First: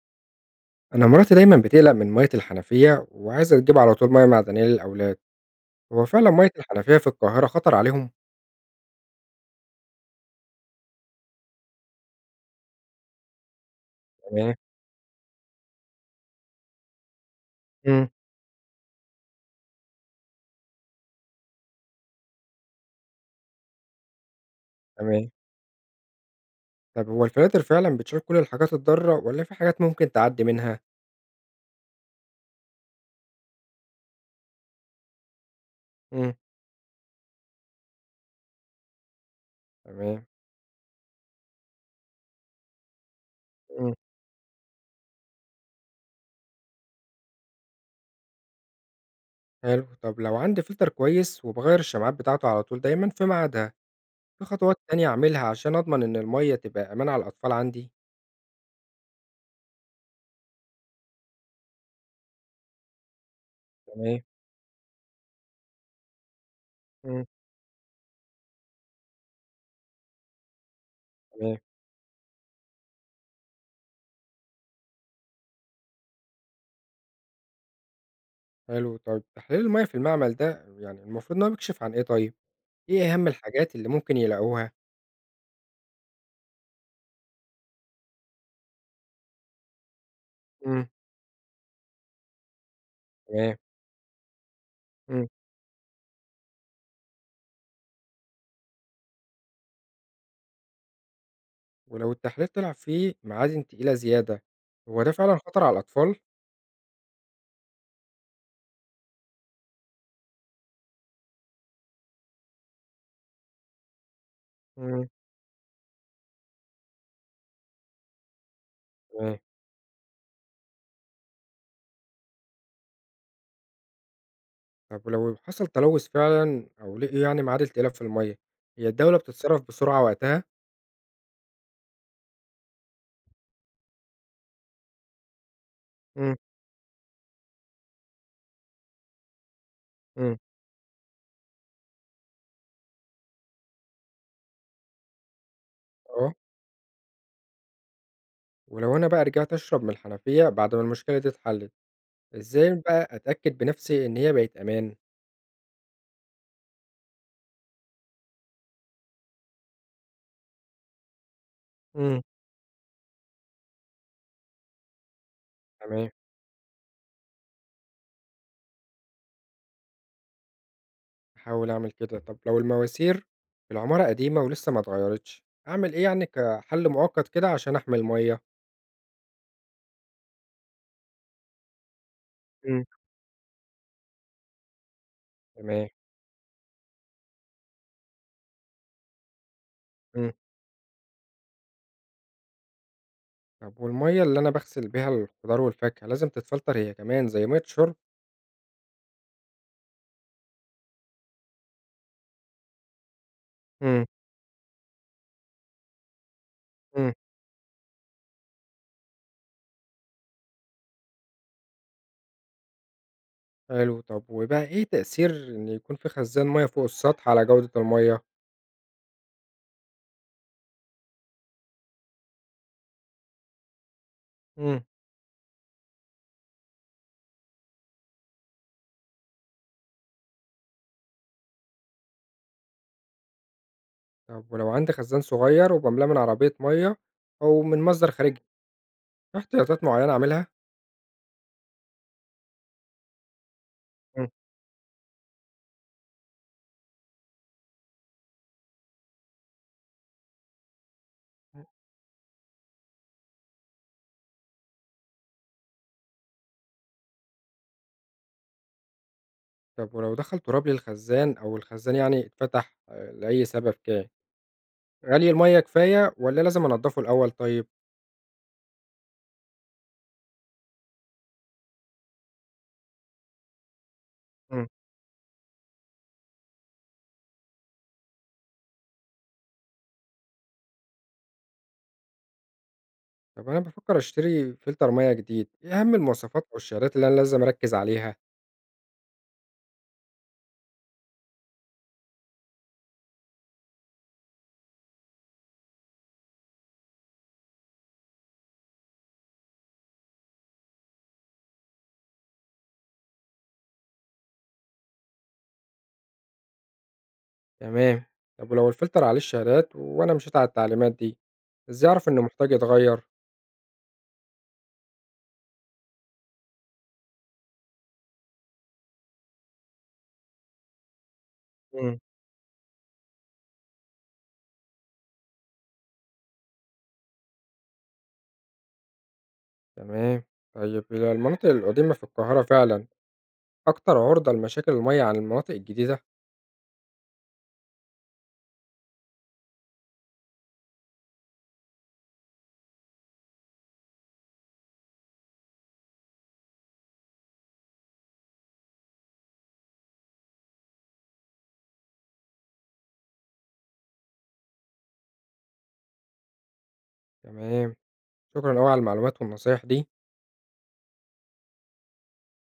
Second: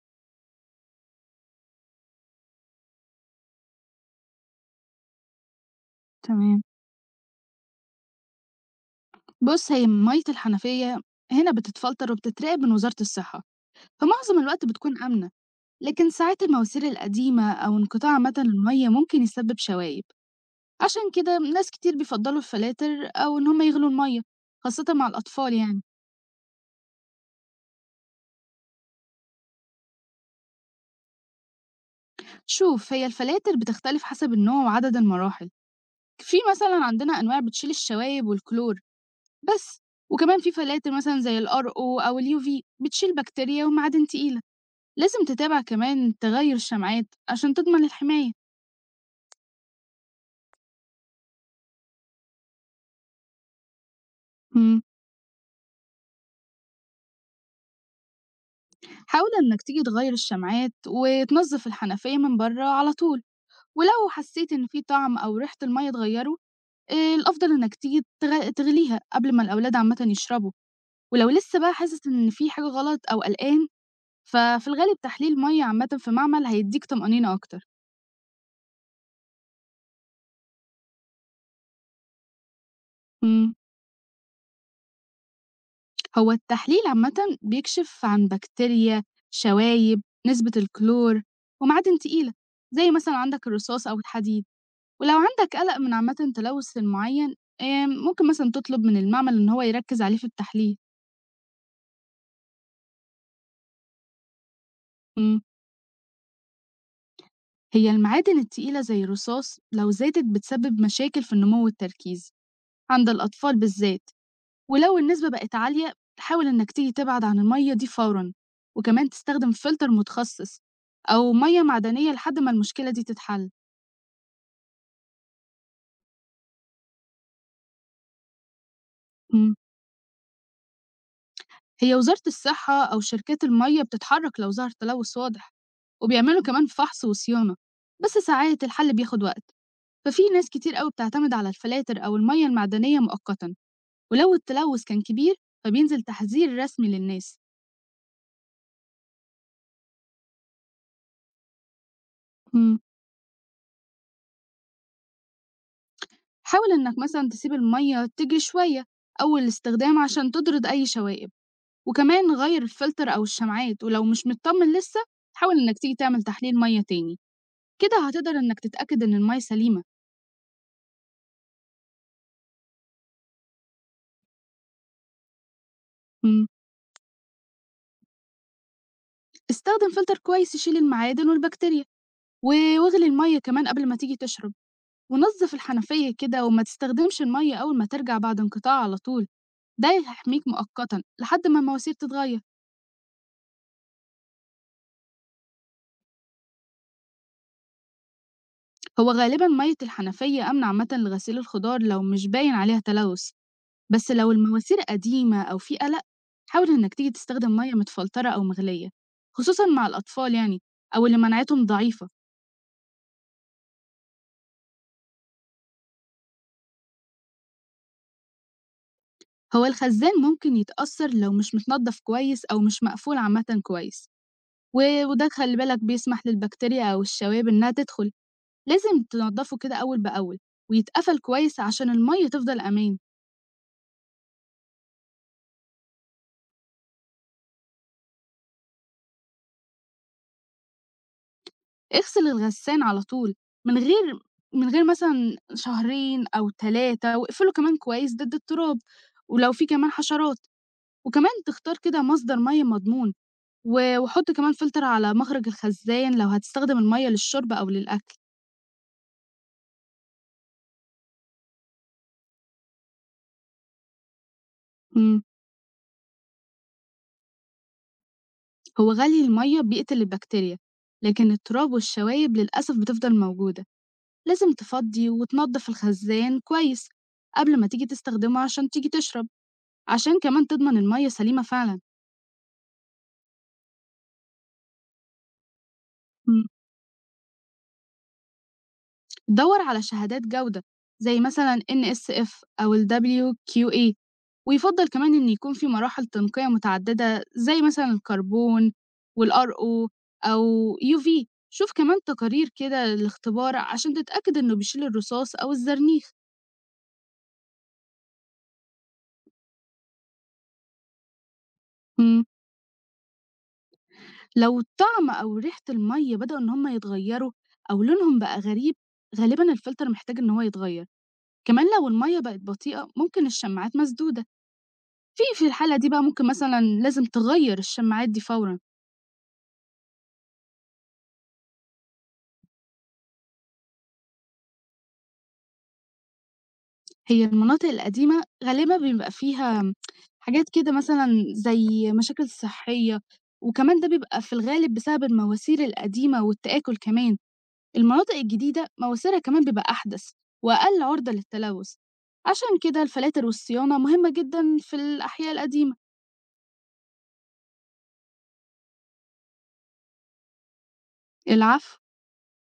أنا مراتي دايمًا بتقلق من مَيّة الحنفية، وعايزة تجيب على طول مَيّة معدنية للأولاد، هو فعلًا مَيّة تمام. الحنفية في القاهرة خطر عليهم؟ بُص، هي مَيّة الحنفية هنا بتتفلتر وبتتراقب من وزارة الصحة، فمعظم تمام، الوقت بتكون آمنة، لكن ساعات المواسير القديمة أو إمم. انقطاع عامةً المَيّة ممكن يسبب شوايب، عشان كده ناس كتير بيفضّلوا الفلاتر أو إن هم يغلوا المَيّة، خاصةً مع تمام، الأطفال يعني. طب هو الفلاتر فعلًا بتشيل كل الحاجات الضارة والّا في حاجات ممكن تعدّي منها؟ شوف، هي الفلاتر بتختلف حسب النوع وعدد المراحل، إمم. في مثلًا عندنا أنواع بتشيل الشوايب والكلور بس، تمام، وكمان في فلاتر مثلًا زي الأرقو أو الUV بتشيل بكتيريا إمم. ومعادن تقيلة. لازم تتابع كمان تغير الشمعات عشان تضمن الحماية. حلو، طب لو عندي فلتر كويس وباغيّر الشمعات بتاعته على طول دايمًا في ميعادها، في خطوات مم. تانية أعملها عشان أضمن إن المَيّة تبقى أمان على الأطفال عندي؟ حاول إنك تيجي تغير الشمعات وتنظف الحنفية من بره على طول، ولو تمام، حسيت إن في طعم أو ريحة المية اتغيروا، إمم. الأفضل إنك تيجي تغليها قبل ما الأولاد عامة يشربوا، ولو تمام، لسه بقى حاسس إن في حاجة غلط أو قلقان ففي الغالب تحليل مية عامة في معمل هيديك طمأنينة أكتر. حلو، طيب تحليل المَيّة في المعمل ده يعني المفروض إن هو بيكشف عن إيه طيب؟ إيه أهم مم. الحاجات اللي ممكن يلاقوها؟ هو التحليل عامة بيكشف عن بكتيريا، شوايب، نسبة إمم، الكلور، ومعادن تقيلة زي مثلا عندك تمام، الرصاص أو الحديد، ولو إمم، عندك قلق من عامة تلوث سن معين، ممكن مثلا تطلب من المعمل إن هو يركز عليه في التحليل. ولو التحليل طلع فيه معادن تقيلة زيادة، هو ده فعلًا مم. خطر على الأطفال؟ هي المعادن التقيلة زي الرصاص لو زادت بتسبب مشاكل في النمو والتركيز عند الأطفال بالذات، ولو إمم، النسبة بقت عالية حاول إنك تيجي تبعد عن المية دي فورا وكمان تمام، تستخدم فلتر متخصص أو مية معدنية لحد ما المشكلة دي تتحل. طب لو حصل تلوث فعلًا أو لقيوا يعني معادن تقيلة في المَيّة، هي الدولة مم. بتتصرف بسرعة وقتها؟ هي وزارة الصحة أو شركات المية بتتحرك لو ظهر تلوث واضح إمم، وبيعملوا كمان فحص وصيانة، بس ساعات الحل بياخد وقت ففي إمم، ناس كتير قوي بتعتمد على الفلاتر أو المية المعدنية مؤقتا، ولو التلوث كان كبير فبينزل آه، تحذير رسمي للناس. ولو أنا بقى رجعت أشرب من الحنفية بعد ما المشكلة دي اتحلت، إزاي مم. بقى أتأكد بنفسي إن هي بقت أمان؟ حاول إنك مثلا تسيب المية تجري شوية أول الاستخدام عشان تطرد أي شوائب، إمم، وكمان غير الفلتر أو الشمعات ولو مش مطمن لسه حاول إنك تيجي تمام، تعمل تحليل مية تاني، كده هتقدر إنك تتأكد إن المية سليمة. هاحاول أعمل كده، طب لو المواسير في العمارة قديمة ولسه ما اتغيرتش، أعمل إيه يعني مم. كحل مؤقت كده عشان أحمي المَيّة؟ استخدم فلتر كويس يشيل المعادن والبكتيريا، إمم، واغلي المية كمان قبل ما تيجي تشرب، ونظف تمام. الحنفية كده وما تستخدمش المية أول ما ترجع بعد انقطاع على طول. ده إمم. هيحميك مؤقتا لحد ما المواسير تتغير. طب والمَيّة اللي أنا باغسل بيها الخضار والفاكهة لازم تتفلتر هي كمان زي مَيّة الشرب؟ هو غالبا مية الحنفية أمنة عامة لغسيل الخضار لو مش باين عليها تلوث، إمم، بس لو المواسير قديمة أو في قلق حاول إنك تيجي إمم، تستخدم مية متفلترة أو مغلية، خصوصا مع الأطفال يعني، أو اللي مناعتهم ضعيفة. حلو. طب وبقى إيه تأثير إن يكون في خزان مَيّة فوق السطح على جودة المَيّة؟ هو الخزان ممكن يتأثر لو مش متنضف كويس أو مش مقفول عامة كويس، إمم. وده خلي بالك بيسمح للبكتيريا أو الشوائب إنها تدخل، لازم تنضفه كده أول بأول ويتقفل كويس عشان المية تفضل أمان. طب ولو عندي خزان صغير وباملاه من عربية مَيّة أو من مصدر خارجي، في احتياطات معيّنة أعملها؟ اغسل الغسّان على طول، من غير إمم. من غير مثلًا شهرين أو 3، واقفله كمان كويس ضد التراب، ولو في كمان حشرات، وكمان تختار كده مصدر مَيّة مضمون، و وحُط كمان فلتر على مخرج الخزّان لو هتستخدم المَيّة للشرب أو للأكل. طب ولو دخل تراب للخزان أو الخزان يعني اتفتح لأي سبب كان، إمم، غلي المَيّة كفاية والّا لازم أنضّفه الأول طيب؟ هو غلي المَيّة بيقتل البكتيريا، لكن التراب والشوايب للأسف بتفضل موجودة، لازم إمم. تفضّي وتنضّف الخزّان كويس قبل ما تيجي تستخدمه عشان تيجي تشرب، عشان كمان تضمن المَيّة سليمة فعلًا. طب أنا بافكّر أشتري فلتر مَيّة جديد، إيه أهم إمم. المواصفات أو الشهادات اللي أنا لازم أركّز عليها؟ دَوّر على شهادات جودة، زي مثلًا NSF أو الWQA، ويُفضّل كمان إن يكون في مراحل تنقية متعددة زي مثلًا الكربون والRO أو UV. شوف كمان تقارير كده للاختبار عشان تتأكد إنه بيشيل الرصاص أو الزرنيخ. تمام، طب ولو الفلتر عليه الشهادات وأنا مشيت على التعليمات دي، إزاي أعرف إنه إمم. محتاج يتغيّر؟ لو الطعم أو ريحة المَيّة بدأوا إن هم يتغيّروا أو لونهم بقى غريب، غالبًا الفلتر محتاج إن هو يتغيّر. كمان لو إمم. المَيّة بقت بطيئة ممكن الشماعات مسدودة. في الحالة دي بقى ممكن مثلًا لازم تغيّر الشماعات دي فورًا. تمام، طيب هي المناطق القديمة في القاهرة فعلًا أكتر عُرضة لمشاكل المَيّة عن المناطق الجديدة؟ هي المناطق القديمة غالبًا بيبقى فيها حاجات كده مثلًا زي مشاكل صحية، وكمان ده بيبقى في الغالب بسبب المواسير القديمة والتآكل كمان، المناطق الجديدة مواسيرها كمان بيبقى أحدث وأقل عُرضة للتلوث، عشان كده الفلاتر والصيانة مهمة جدًا في الأحياء القديمة. تمام، شكرًا أوي على المعلومات والنصايح دي. العفو.